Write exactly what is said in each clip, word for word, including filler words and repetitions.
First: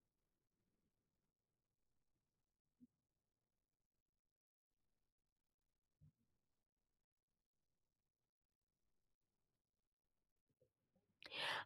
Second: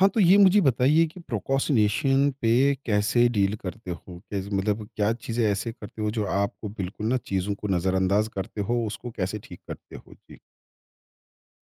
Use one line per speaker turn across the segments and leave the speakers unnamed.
हाँ, तो ये मुझे बताइए कि प्रोक्रास्टिनेशन पे कैसे डील करते हो? कैसे मतलब क्या चीज़ें ऐसे करते हो जो आपको बिल्कुल ना चीज़ों को नज़रअंदाज़ करते हो, उसको कैसे ठीक करते हो? जी।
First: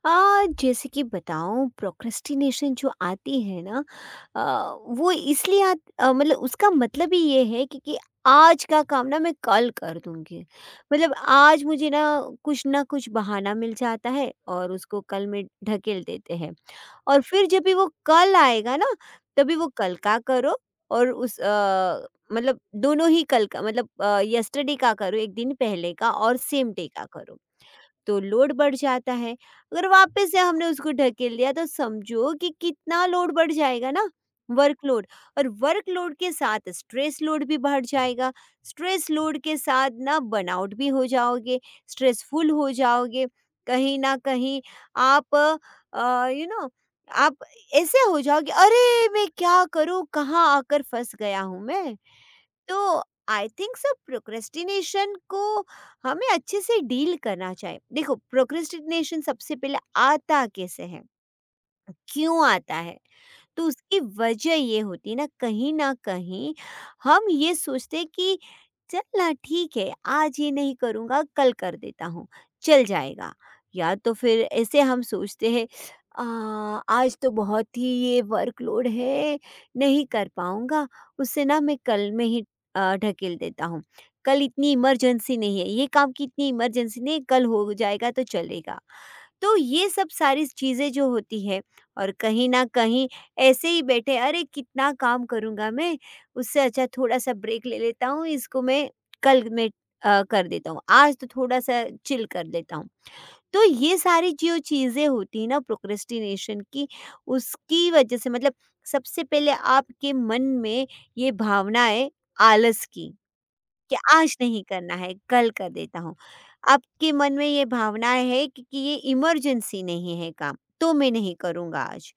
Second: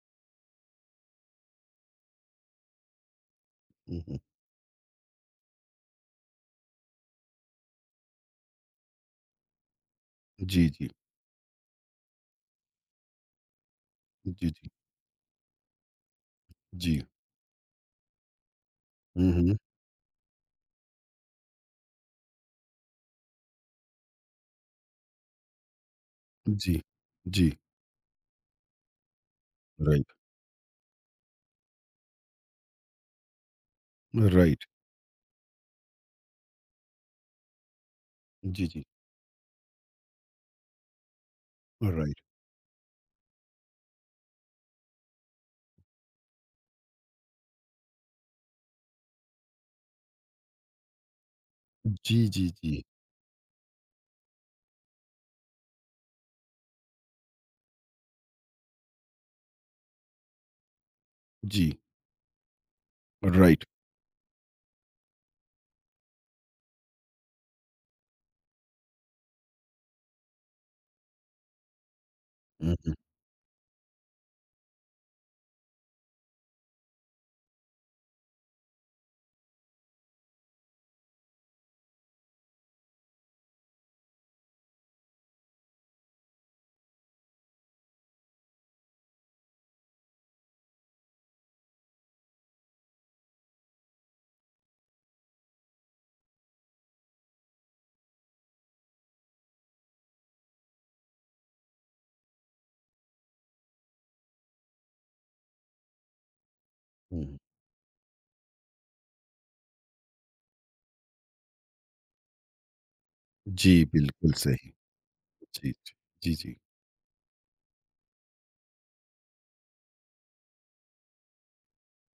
आ, जैसे कि बताऊं, प्रोक्रेस्टिनेशन जो आती है ना,
हुँ, हुँ।
आ, वो इसलिए आत, आ, मतलब उसका मतलब ही ये है कि, कि आज का काम ना मैं कल कर दूंगी।
जी, जी।
मतलब आज मुझे ना कुछ ना कुछ बहाना मिल जाता है,
जी, जी।
और उसको कल में ढकेल देते हैं।
जी।
और फिर जब भी वो कल आएगा ना,
हुँ, हुँ।
तभी वो कल का करो। और उस आ, मतलब दोनों ही कल का मतलब, यस्टरडे का करो, एक दिन पहले का, और सेम
जी।
डे का करो।
जी।
तो लोड बढ़ जाता है। अगर
राइट,
वापस से हमने उसको ढकेल लिया तो समझो कि कितना लोड बढ़ जाएगा ना,
राइट।
वर्कलोड। और वर्कलोड के साथ स्ट्रेस लोड भी बढ़ जाएगा।
जी, जी।
स्ट्रेस लोड के साथ ना बर्नआउट भी हो जाओगे,
राइट।
स्ट्रेसफुल हो जाओगे। कहीं ना कहीं आप यू नो आप ऐसे हो जाओगे, अरे मैं क्या करूँ, कहाँ आकर फंस गया हूँ मैं।
जी, जी, जी।
तो आई थिंक सो प्रोक्रेस्टिनेशन को हमें अच्छे से डील करना चाहिए। देखो, प्रोक्रेस्टिनेशन सबसे पहले आता कैसे है,
जी।
क्यों आता है?
राइट।
तो उसकी वजह ये होती है ना, कहीं न कहीं हम ये सोचते हैं कि चल ना, ठीक है, आज ये नहीं करूँगा, कल कर देता हूँ,
हुँ,
चल
हुँ,
जाएगा। या तो फिर ऐसे हम सोचते हैं, अ, आज तो बहुत ही ये वर्कलोड है, नहीं कर पाऊँगा, उसे ना मैं कल में ही अ, ढकेल देता हूँ। कल इतनी इमरजेंसी नहीं है, ये काम की इतनी इमरजेंसी नहीं है, कल हो जाएगा तो चलेगा। तो ये सब सारी चीज़ें जो होती है, और कहीं न कहीं ऐसे ही बैठे, अरे कितना काम करूँगा मैं, उससे अच्छा थोड़ा-सा ब्रेक ले लेता हूँ, इसको मैं कल मैं अ, कर देता हूँ, आज तो थोड़ा-सा चिल कर लेता हूँ। तो ये सारी जो चीज़ें होती हैं ना प्रोक्रेस्टिनेशन की,
हुँ।
उसकी वजह से मतलब, सबसे पहले आपके मन में ये भावना है आलस की।
जी,
कि
बिल्कुल
आज नहीं
सही।
करना है, कल कर
जी, जी।
देता हूँ।
जी, जी।
आपके मन में ये भावना है कि कि ये इमरजेंसी नहीं है काम, तो मैं नहीं करूँगा आज।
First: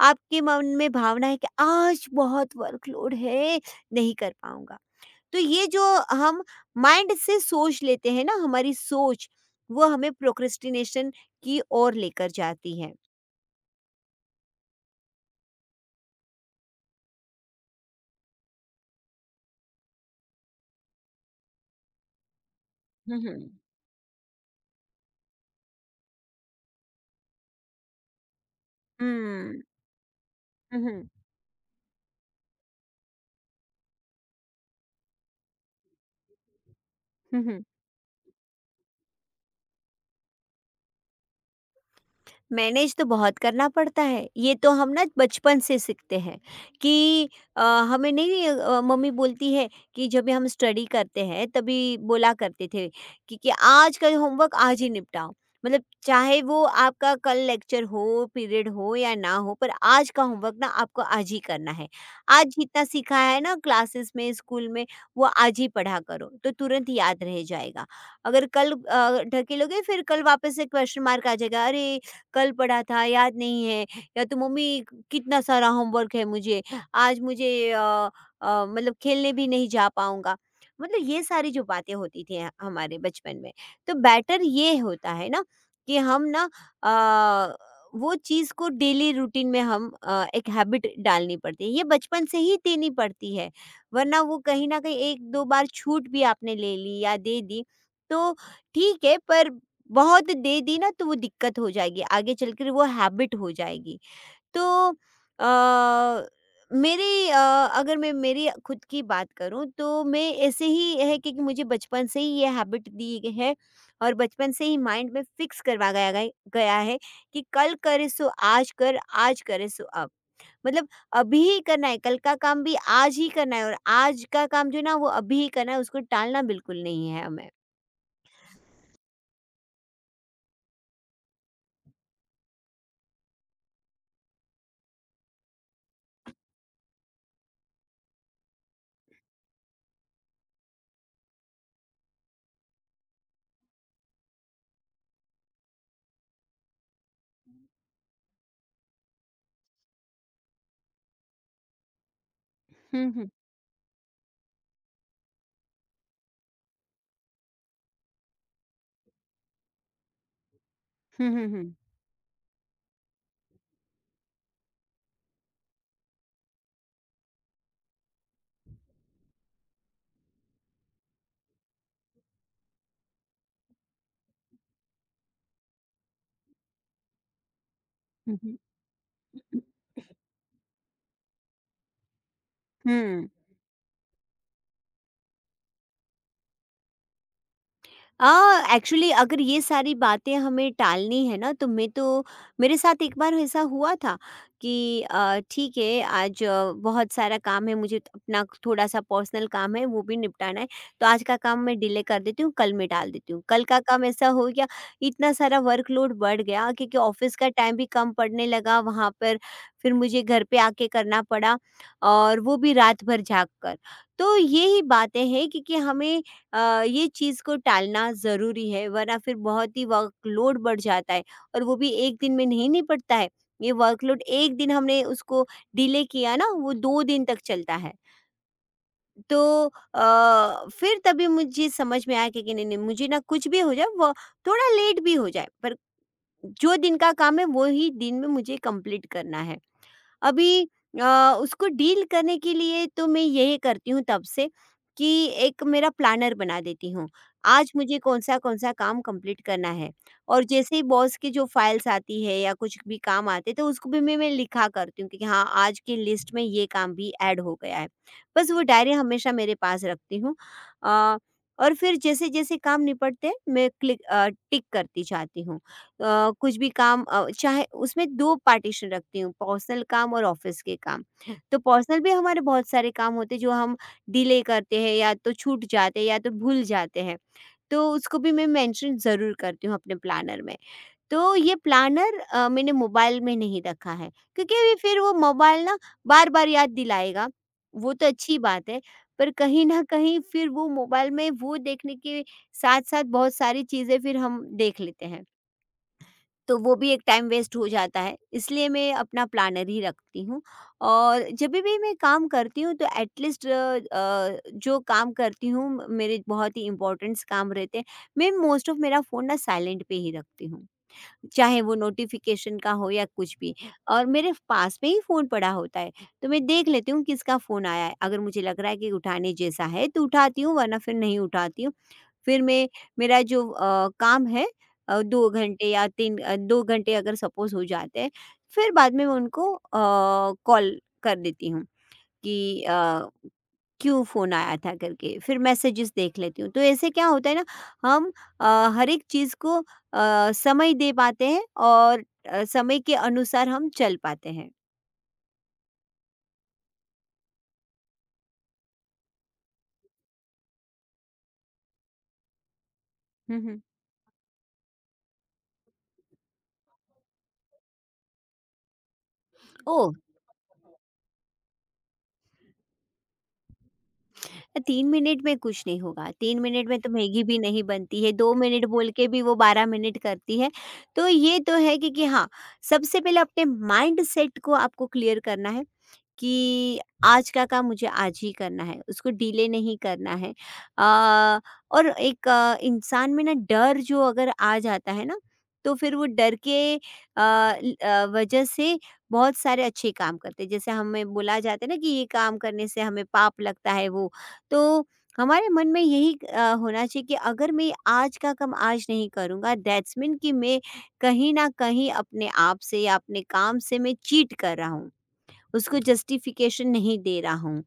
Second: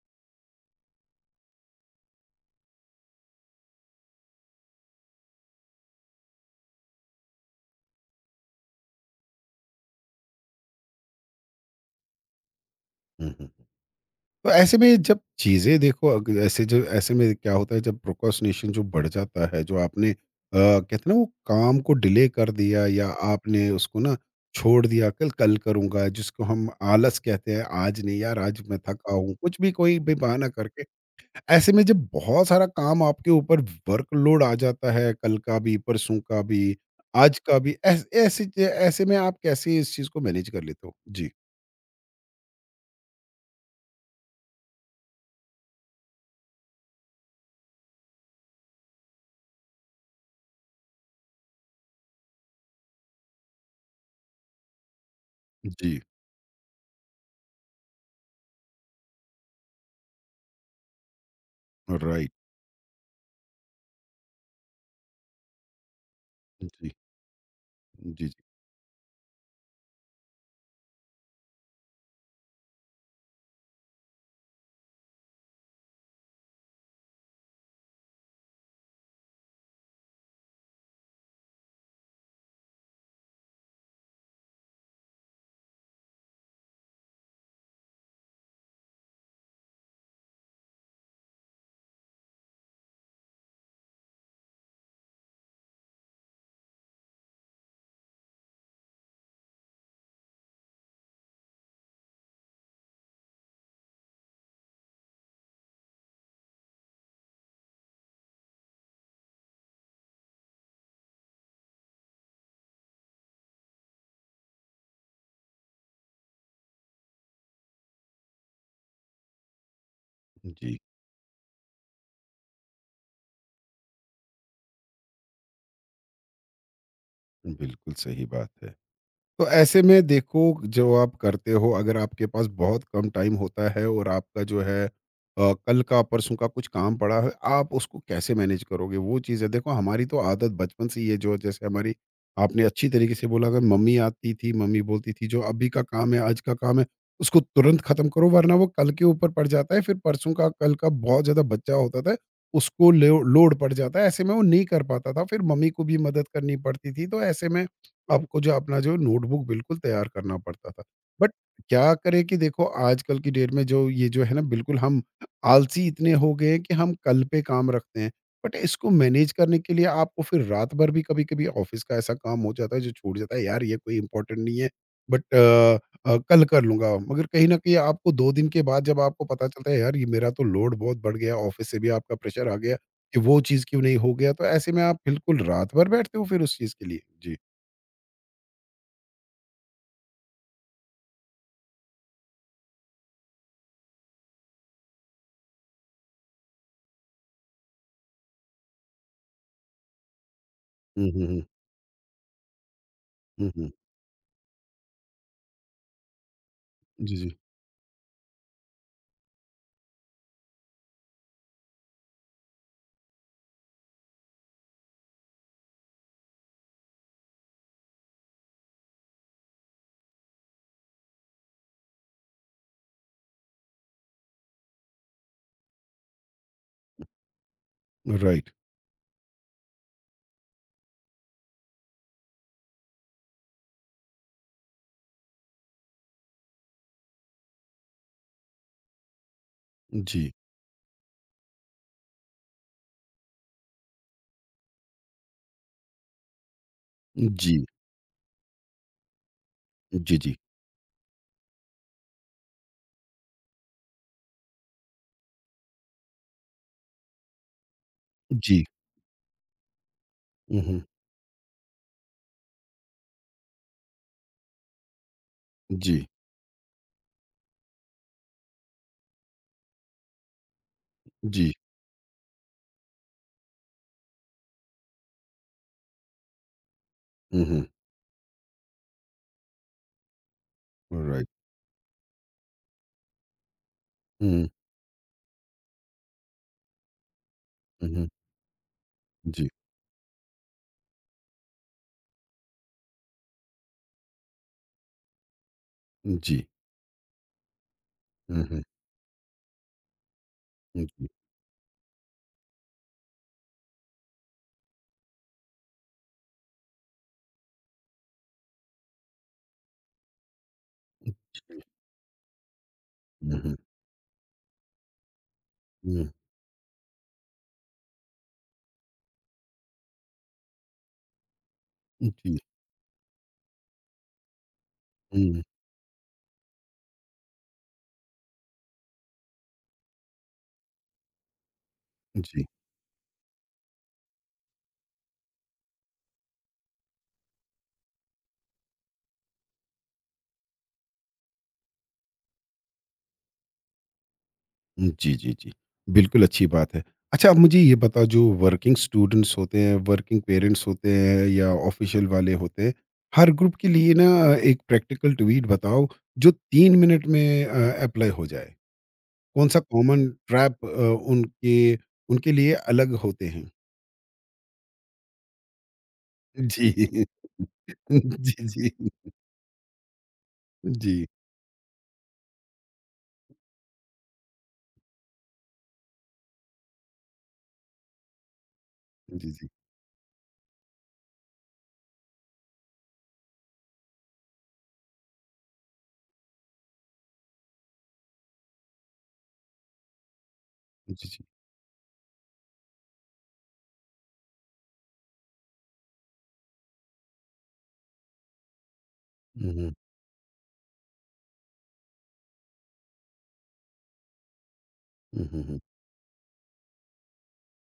आपके मन में भावना है कि आज बहुत वर्कलोड है, नहीं कर पाऊँगा। तो ये जो हम माइंड से सोच लेते हैं ना, हमारी सोच, वो हमें प्रोक्रेस्टिनेशन की ओर लेकर जाती है।
हुँ, हुँ। तो ऐसे में जब चीज़ें देखो अग ऐसे जो ऐसे में क्या होता है जब प्रोक्रास्टिनेशन जो बढ़ जाता है, जो आपने अ, कहते हैं ना वो काम को डिले कर दिया या
हुँ, हुँ।
आपने उसको ना छोड़ दिया, कल कल करूँगा जिसको हम आलस कहते हैं, आज नहीं यार आज मैं
हुँ,
थका हूँ, कुछ
हुँ,
भी कोई भी बहाना करके।
हुँ,
ऐसे में जब बहुत सारा काम आपके ऊपर वर्कलोड आ जाता है, कल का भी, परसों का भी, आज
हुँ,
का
हुँ।
भी, ऐस ऐसे च ऐसे में आप कैसे इस चीज़ को मैनेज कर लेते हो? जी।
मैनेज तो बहुत करना पड़ता है। ये तो हम ना बचपन से सीखते हैं कि अ, हमें नहीं अ, मम्मी बोलती है कि जब भी हम स्टडी करते हैं तभी बोला करते थे कि, कि आज का होमवर्क आज ही निपटाओ। मतलब
जी,
चाहे वो आपका कल लेक्चर हो, पीरियड हो या ना हो, पर आज का होमवर्क ना आपको आज ही करना है।
राइट।
आज जितना सीखा है ना क्लासेस में, स्कूल में, वो आज ही पढ़ा करो तो तुरंत
जी,
याद रह जाएगा।
जी, जी,
अगर कल अ, ढकेलोगे, फिर कल वापस से क्वेश्चन मार्क आ जाएगा, अरे! कल पढ़ा था याद नहीं है, या तो मम्मी, कितना सारा होमवर्क है मुझे, आज मुझे अ, अ, मतलब खेलने भी नहीं जा पाऊंगा। मतलब ये सारी जो बातें होती थी ह- हमारे बचपन में। तो बेटर ये होता है ना कि हम ना, अ, वो चीज़ को डेली रूटीन में हम, अ, एक हैबिट डालनी पड़ती है, ये बचपन से ही देनी पड़ती है। वरना वो कहीं ना कहीं, एक दो बार छूट भी आपने ले ली या दे दी तो ठीक है, पर बहुत दे दी ना तो वो दिक्कत हो जाएगी, आगे चलकर वो हैबिट हो जाएगी। तो अ, मेरी अ, अगर मैं मेरी खुद की बात करूं, तो मैं ऐसे ही है कि, कि मुझे बचपन से ही ये हैबिट दी गई है, और बचपन से ही माइंड में फिक्स करवा गया गया गया है, कि कल करे सो आज कर, आज करे सो अब।
जी।
मतलब अभी ही करना है, कल का काम भी आज ही करना है, और आज का काम जो है ना वो अभी ही करना है, उसको टालना बिल्कुल नहीं है हमें।
बिल्कुल सही बात है। तो ऐसे में देखो जो आप करते हो अगर आपके पास बहुत कम टाइम होता है और आपका जो है अ, कल का परसों का कुछ काम पड़ा है, आप उसको कैसे मैनेज करोगे? वो चीज़ है देखो हमारी तो आदत बचपन से ये जो जैसे हमारी आपने अच्छी तरीके से बोला अगर मम्मी आती थी, मम्मी बोलती थी जो अभी का काम है, आज का काम है, उसको तुरंत ख़त्म करो वरना वो कल के ऊपर पड़ जाता है, फिर परसों का कल का बहुत ज़्यादा बचा होता था, उसको
हम्म,
लो
हम्म,
लोड पड़ जाता है, ऐसे में वो नहीं कर पाता था, फिर मम्मी को भी मदद करनी पड़ती थी, तो ऐसे में आपको जो अपना जो नोटबुक बिल्कुल तैयार करना पड़ता था। बट
हम्म, हम्म,
क्या करें कि देखो आजकल की डेट में जो ये जो है ना बिल्कुल हम आलसी इतने हो गए हैं कि हम कल पे काम रखते हैं। बट इसको मैनेज करने के लिए आपको फिर रात भर भी कभी-कभी ऑफ़िस का ऐसा काम हो जाता है जो छूट जाता है यार ये कोई इम्पोर्टेंट नहीं है बट अ अ, कल कर लूँगा। मगर कहीं न कहीं आपको दो
हम्म,
दिन
हम्म।
के बाद जब आपको पता चलता है यार ये मेरा तो लोड बहुत बढ़ गया है, ऑफ़िस से भी आपका प्रेशर आ गया कि
हुँ।
वो चीज़ क्यों नहीं हो गया? तो ऐसे में आप बिल्कुल रात भर बैठते हो फिर उस चीज़ के लिए? जी।
अ, एक्चुअली अगर ये सारी बातें हमें टालनी है ना, तो मैं तो, मेरे साथ एक बार ऐसा हुआ था कि अ, ठीक है, आज आ, बहुत सारा काम है, मुझे अपना थोड़ा-सा पर्सनल काम है, वो भी निपटाना है, तो
हुँ,
आज
हुँ,
का
हुँ।
काम मैं डिले कर देती हूँ, कल में टाल देती हूँ।
हुँ,
कल
हुँ।
का काम ऐसा हो गया, इतना सारा वर्कलोड बढ़ गया क्योंकि
जी, जी।
ऑफ़िस का टाइम भी कम पड़ने लगा वहाँ पर, फिर मुझे घर पे आके करना पड़ा, और वो भी रात भर जाग कर। तो यही बातें हैं, क्योंकि हमें अ, ये चीज़ को टालना ज़रूरी है, वरना फिर बहुत ही वर्कलोड बढ़ जाता है, और वो भी एक दिन में नहीं निपटता है। ये वर्कलोड एक दिन हमने उसको डिले किया ना, वो दो दिन तक चलता है।
राइट।
तो अ, फिर तभी मुझे समझ में आया कि कि नहीं-नहीं, मुझे ना कुछ भी हो जाए, वो थोड़ा लेट भी हो जाए, पर जो दिन का काम है, वो ही दिन में मुझे कंप्लीट करना है।
जी।
अभी अ, उसको डील करने के लिए तो मैं यही करती हूँ तब से, कि एक मेरा प्लानर बना देती हूँ।
जी।
आज मुझे कौन-सा कौन-सा काम कंप्लीट करना है,
जी, जी।
और जैसे ही बॉस की जो फाइल्स आती है या कुछ भी काम आते हैं, तो उसको भी मैं मैं लिखा करती हूँ कि हाँ, आज की लिस्ट में ये काम भी ऐड हो गया है। बस वो
जी।
डायरी हमेशा मेरे पास रखती हूँ।
हुँ, हुँ।
अ, और फिर जैसे-जैसे काम निपटते हैं, मैं क्लिक अ, टिक करती जाती हूँ।
जी।
अ, कुछ भी काम, अ, चाहे उसमें, दो पार्टीशन रखती हूँ, पर्सनल काम और ऑफ़िस के काम।
जी।
तो पर्सनल भी हमारे बहुत सारे काम होते हैं जो हम डिले करते हैं, या तो छूट जाते हैं, या तो भूल जाते हैं।
हुँ, हुँ।
तो उसको भी मैं मेंशन ज़रूर करती हूँ अपने प्लानर में।
राइट।
तो ये प्लानर अ, मैंने मोबाइल में नहीं रखा है,
हुँ,
क्योंकि अभी फिर वो मोबाइल ना बार-बार याद दिलाएगा,
हुँ,
वो तो
हुँ।
अच्छी बात है। पर
जी।
कहीं न कहीं फिर वो मोबाइल में, वो देखने के साथ-साथ बहुत सारी चीज़ें फिर हम देख लेते हैं।
जी।
तो वो भी एक टाइम वेस्ट हो जाता है,
हुँ, हुँ।
इसलिए मैं अपना प्लानर ही रखती हूँ।
जी।
और जब भी मैं काम करती हूँ तो एटलीस्ट, जो काम करती हूँ, म- मेरे बहुत ही इम्पोर्टेंट्स काम रहते हैं, मैं मोस्ट ऑफ मेरा फ़ोन ना साइलेंट पे ही रखती हूँ, चाहे वो नोटिफिकेशन का हो या कुछ
हुँ,
भी।
हुँ।
और मेरे पास में ही फ़ोन पड़ा होता है।
हुँ।
तो मैं देख लेती हूँ किसका फ़ोन आया है, अगर मुझे लग रहा है कि उठाने जैसा है तो उठाती हूँ, वरना फिर नहीं उठाती हूँ।
जी।
फिर मैं, मेरा जो अ, काम है, अ, दो
हुँ।
घंटे या तीन अ, दो घंटे अगर सपोज़ हो जाते हैं, फिर बाद में मैं उनको अ, कॉल कर देती हूँ
जी।
कि अ, क्यों फ़ोन आया था करके, फिर मैसेजेस देख लेती हूँ। तो ऐसे क्या होता है ना, हम अ, हर एक चीज़ को अ, समय दे पाते हैं, और अ, समय के अनुसार हम चल पाते हैं।
जी, जी, जी। बिल्कुल अच्छी बात है। अच्छा, आप मुझे ये बताओ जो वर्किंग स्टूडेंट्स होते हैं, वर्किंग पेरेंट्स होते हैं या ऑफ़िशियल वाले होते हैं, हर
हुँ,
ग्रुप
हुँ।
के लिए ना एक प्रैक्टिकल ट्वीट बताओ जो तीन मिनट में अ, एप्लाई हो जाए। कौन-सा
ओह!
कॉमन ट्रैप अ, उनके उनके लिए अलग होते हैं?
तीन मिनट में कुछ नहीं होगा, तीन
जी।
मिनट में तो मैगी भी नहीं बनती है, दो
जी, जी।
मिनट बोल के भी वो बारह मिनट करती है।
जी,
तो ये तो है कि कि हाँ, सबसे पहले अपने माइंडसेट को आपको क्लियर करना है, कि आज का काम मुझे आज ही करना है, उसको
जी, जी।
डिले नहीं करना है। अ, और एक अ, इंसान में ना डर जो अगर आ जाता है ना, तो फिर वो डर के अ, ल अ, वजह से बहुत सारे अच्छे काम करते हैं। जैसे
जी,
हमें
जी।
बोला जाता है ना, कि ये काम करने से हमें पाप लगता है वो, तो हमारे मन में यही अ, होना चाहिए कि अगर मैं आज का काम आज नहीं
हुँ,
करूँगा,
हुँ।
दैट्स मीन कि मैं कहीं न कहीं अपने आप से या अपने काम से मैं चीट कर रहा हूँ।
हुँ, हुँ, हुँ।
उसको जस्टिफिकेशन नहीं दे रहा हूँ।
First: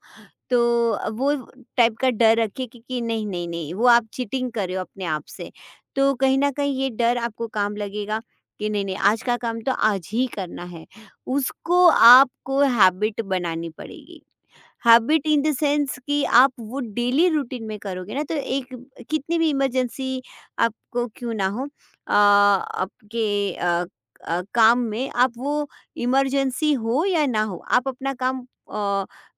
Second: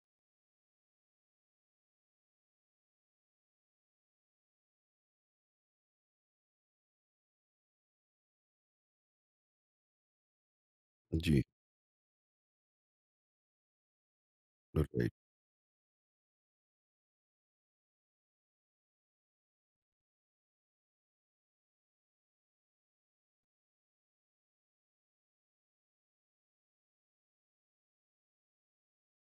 तो अ, वो टाइप का डर रखिए कि कि नहीं, नहीं, नहीं, वो आप चीटिंग कर रहे हो अपने आप से। तो कहीं न कहीं ये डर आपको काम लगेगा, कि नहीं, नहीं, आज का काम तो आज ही करना है।
जी,
उसको आपको हैबिट बनानी पड़ेगी।
Right,
habit in the sense, कि आप वो डेली रूटीन में करोगे ना तो एक, कितनी भी इमरजेंसी आपको क्यों ना हो, अ, आपके अ, अ, काम में, आप वो इमरजेंसी हो या ना हो, आप अपना काम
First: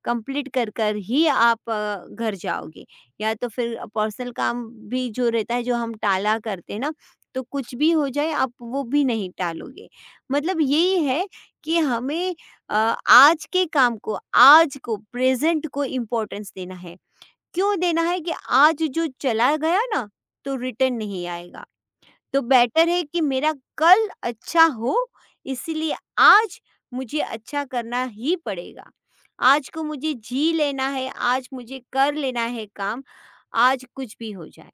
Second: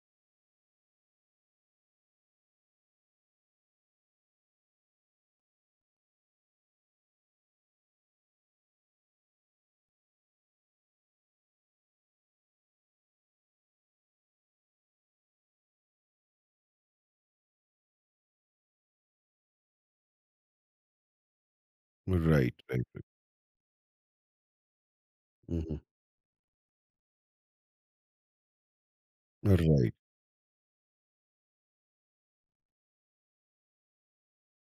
कंप्लीट कर कर ही आप अ, घर जाओगे। या तो फिर पर्सनल काम भी जो रहता है, जो हम टाला करते हैं ना, तो कुछ भी हो जाए आप वो भी नहीं टालोगे। मतलब यही है कि हमें, अ, आज के काम को, आज को, प्रेज़ेंट को इम्पोर्टेंस देना है। क्यों देना है, कि आज जो चला गया ना, तो रिटर्न नहीं आएगा। तो
राइट, राइट,
बेटर
राइट।
है कि मेरा कल अच्छा हो,
हुँ, हुँ।
इसीलिए आज मुझे अच्छा करना ही पड़ेगा। आज को
राइट।
मुझे जी लेना है, आज मुझे कर लेना है काम, आज कुछ भी हो जाए।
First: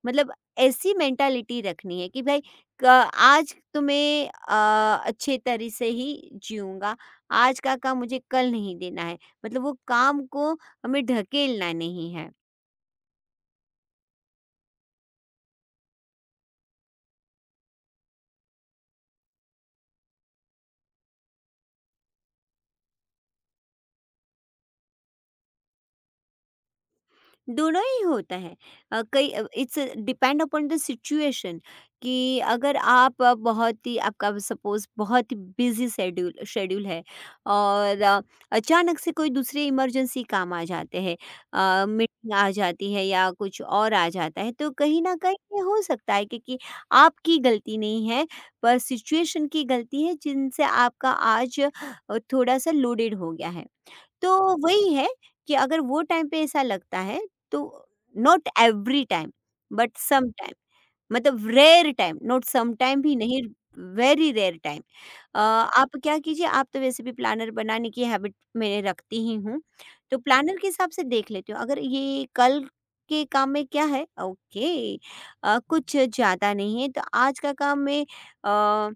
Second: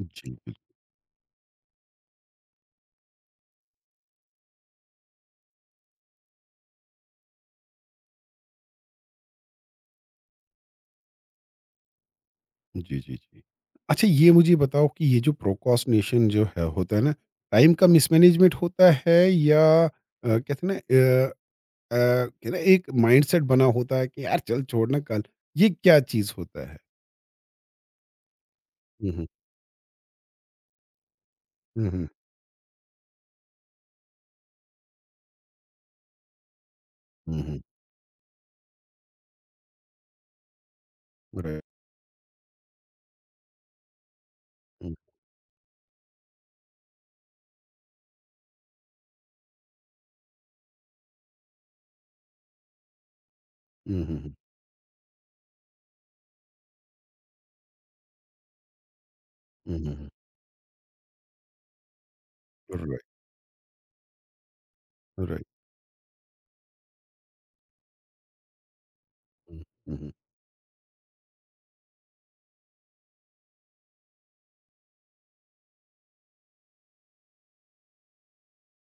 जी,
मतलब
बिल
ऐसी मेंटालिटी रखनी है कि भाई, क आज तो मैं अ, अच्छे तरह से ही जीऊँगा, आज का काम मुझे कल नहीं देना है। मतलब वो काम को हमें ढकेलना नहीं है।
जी, जी, जी। अच्छा ये मुझे बताओ कि ये जो प्रोक्रास्टिनेशन जो है होता है ना, टाइम का मिसमैनेजमेंट होता है या अ, कहते हैं ना अ अ, कहते हैं ना एक माइंडसेट बना होता है कि यार चल छोड़ना कल, ये क्या चीज़ होता है?
दोनों ही होता है। अ,
हुँ, हुँ।
कई it's depend upon the situation
हुँ, हुँ।
कि अगर आप अ, बहुत ही आपका सपोज बहुत ही बिजी शेड्यूल शेड्यूल है
Mhm.
और अ, अचानक से कोई दूसरे इमरजेंसी काम आ जाते हैं,
Right.
मीटिंग आ जाती है या कुछ और आ जाता है, तो
Mm.
कहीं ना कहीं ये हो सकता है क्योंकि आपकी गलती नहीं है, पर सिचुएशन की गलती है जिनसे आपका आज अ, थोड़ा सा लोडेड हो गया है।
Mhm.
तो वही है कि अगर वो टाइम पे ऐसा लगता है तो not every time but
Mhm.
Some time, मतलब rare time, not some
Right.
Time भी नहीं, वेरी रेयर टाइम। अ,
Right.
आप क्या कीजिए, आप तो वैसे भी प्लानर बनाने की हैबिट मैं रखती ही हूँ,
Mm. Mhm.
तो प्लानर के हिसाब से देख लेती हूँ अगर ये कल के काम में क्या है। ओके, अ, कुछ ज़्यादा नहीं है तो आज का काम मैं अ,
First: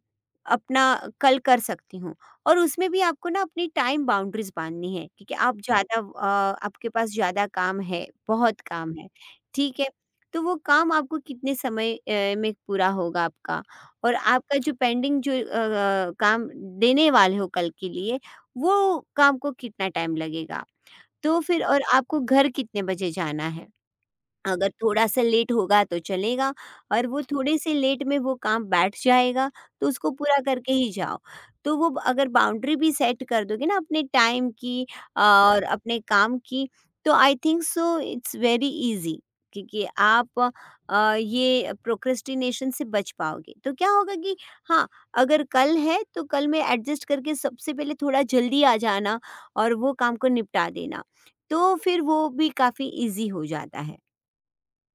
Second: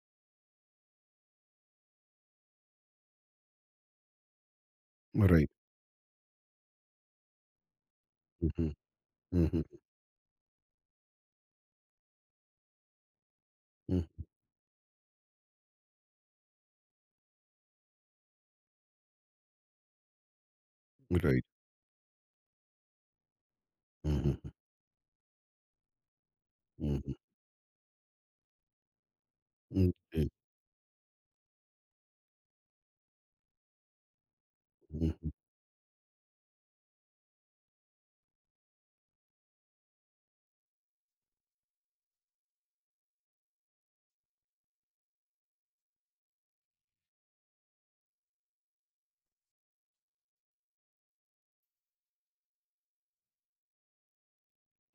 अपना कल कर सकती हूँ। और उसमें भी आपको ना अपनी टाइम बाउंड्रीज़ बाँधनी है, क्योंकि
Right.
आप ज़्यादा अ, आपके पास ज़्यादा काम है, बहुत
Mhm.
काम है,
Mhm.
ठीक है? तो वो काम आपको कितने समय अ, में पूरा होगा आपका,
Mm.
और आपका जो पेंडिंग जो अ, अ, काम देने वाले हो कल के लिए, वो काम को कितना टाइम लगेगा? तो
Right.
फिर और आपको घर कितने बजे जाना है?
Mhm.
अगर थोड़ा-सा लेट होगा तो चलेगा, और
Mhm.
वो थोड़े से लेट में वो काम बैठ जाएगा, तो
Mm.
उसको पूरा करके ही जाओ। तो वो अगर बाउंड्री भी सेट कर दोगे ना अपने टाइम की
Mm.
और अपने काम की, तो I think so it's very easy, क्योंकि आप अ, ये प्रोक्रेस्टिनेशन से बच पाओगे। तो क्या होगा कि हाँ, अगर कल है तो कल में एडजस्ट करके सबसे पहले थोड़ा जल्दी आ जाना और वो काम को निपटा देना, तो फिर वो भी काफ़ी ईज़ी हो जाता है।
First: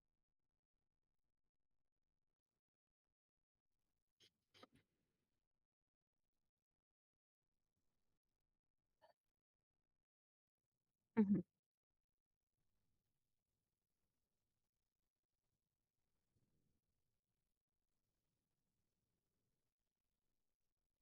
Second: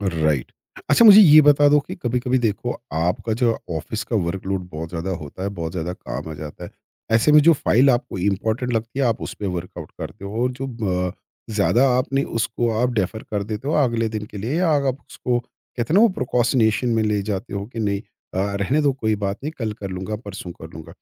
राइट। अच्छा मुझे ये बता दो कि कभी-कभी देखो आपका जो ऑफ़िस का वर्कलोड बहुत ज़्यादा होता है, बहुत ज़्यादा काम आ जाता है। ऐसे में जो फ़ाइल आपको इम्पोर्टेंट लगती है आप उस पे वर्कआउट करते हो और जो ब
मम्म।
ज़्यादा आपने उसको आप डेफ़र कर देते हो अगले दिन के लिए या आप उसको कहते हैं ना वो प्रोक्रास्टिनेशन में ले जाते हो कि नहीं अ, रहने दो कोई बात नहीं कल कर लूँगा, परसों कर लूँगा।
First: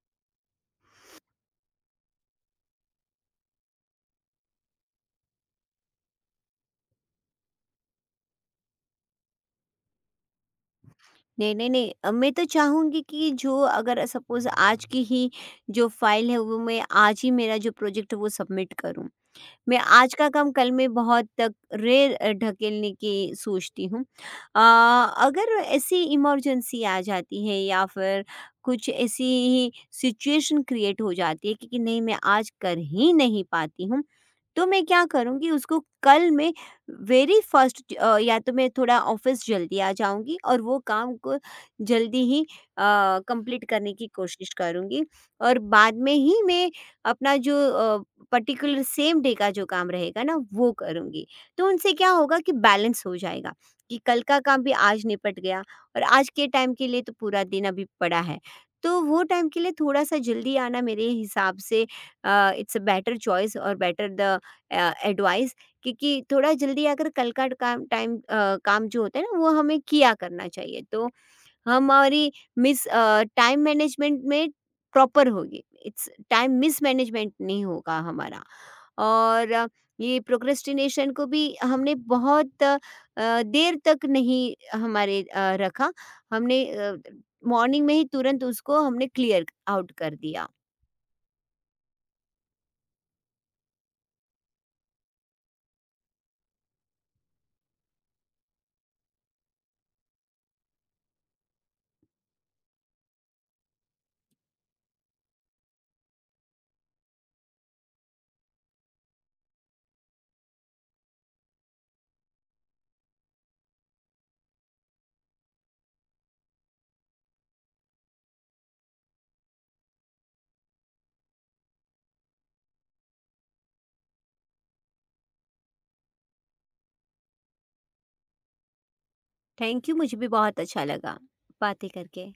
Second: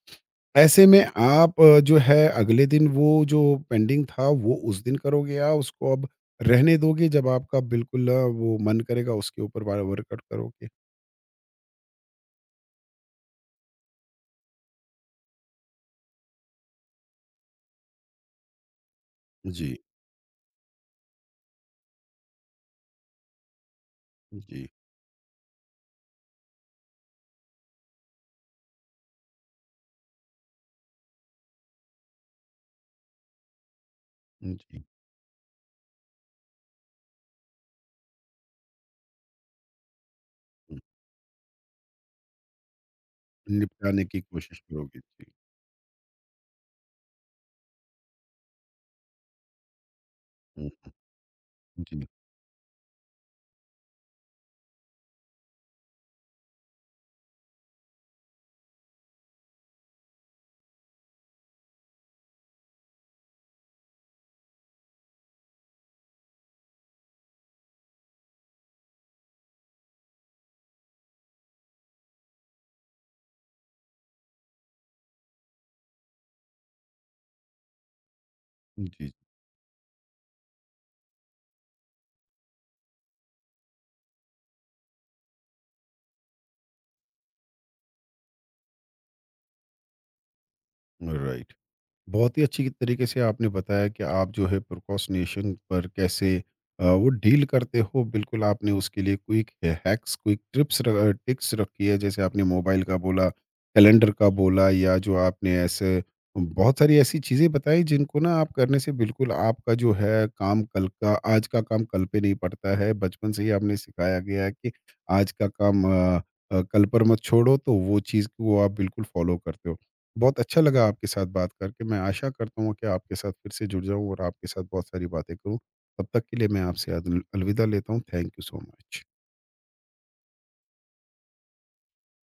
ऐसे में आप अ, जो है अगले दिन वो जो पेंडिंग था वो उस दिन करोगे या उसको अब रहने दोगे जब आपका बिल्कुल अ, वो मन करेगा उसके ऊपर वा- वर्कआउट करोगे।
नहीं नहीं नहीं अ, मैं तो चाहूंगी कि जो अगर सपोज आज की ही जो फाइल है वो मैं आज ही, मेरा जो प्रोजेक्ट वो सबमिट करूं।
जी।
मैं आज का काम कल में बहुत तक रेर अ, ढकेलने की सोचती हूँ। अ,
जी।
अगर ऐसी इमरजेंसी आ जाती है या फिर कुछ ऐसी ही सिचुएशन क्रिएट हो जाती है कि कि नहीं मैं आज कर ही नहीं पाती हूँ, तो
जी।
मैं क्या करूँगी उसको कल में, वेरी फ़र्स्ट अ, या तो मैं थोड़ा ऑफ़िस जल्दी आ जाऊँगी और वो
हम्म।
काम को जल्दी ही अ, कंप्लीट करने
निपटाने
की
की
कोशिश
कोशिश करोगे।
करूँगी,
जी।
और बाद में ही मैं अपना जो अ, पर्टिकुलर सेम डे का जो काम रहेगा ना वो
हम्म।
करूँगी। तो उनसे
जी।
क्या होगा कि बैलेंस हो जाएगा कि कल का काम भी आज निपट गया, और आज के टाइम के लिए तो पूरा दिन अभी पड़ा है। तो वो टाइम के लिए थोड़ा-सा जल्दी आना मेरे हिसाब से अ, इट्स अ बेटर चॉइस और बेटर द अ, एडवाइस, क्योंकि थोड़ा जल्दी आकर कल का काम टाइम अ, काम जो होता है ना वो हमें किया करना चाहिए। तो हमारी मिस अ, टाइम मैनेजमेंट में प्रॉपर होगी, इट्स टाइम मिसमैनेजमेंट नहीं होगा हमारा।
जी।
और अ, ये प्रोक्रेस्टिनेशन को भी हमने बहुत अ, देर तक नहीं हमारे अ, रखा, हमने मॉर्निंग में ही तुरंत उसको हमने क्लियर आउट कर दिया।
राइट। बहुत ही अच्छी तरीके से आपने बताया कि आप जो है प्रिकॉशनेशन पर कैसे अ, वो डील करते हो। बिल्कुल आपने उसके लिए quick hacks quick trips tips रखी है, जैसे आपने मोबाइल का बोला, कैलेंडर का बोला या जो आपने ऐसे बहुत सारी ऐसी चीज़ें बताई जिनको ना आप करने से बिल्कुल आपका जो है काम कल का आज का काम कल पे नहीं पड़ता है। बचपन से ही आपने सिखाया गया है कि आज का काम अ, अ, कल पर मत छोड़ो, तो वो चीज़ को आप बिल्कुल फॉलो करते हो। बहुत अच्छा लगा आपके साथ बात करके। मैं आशा करता हूँ कि आपके साथ फिर से जुड़ जाऊँ और आपके साथ बहुत सारी बातें करूँ। तब तक के लिए मैं आपसे अद अलविदा लेता हूँ। Thank you so much.
Thank you, मुझे भी बहुत अच्छा लगा बातें करके।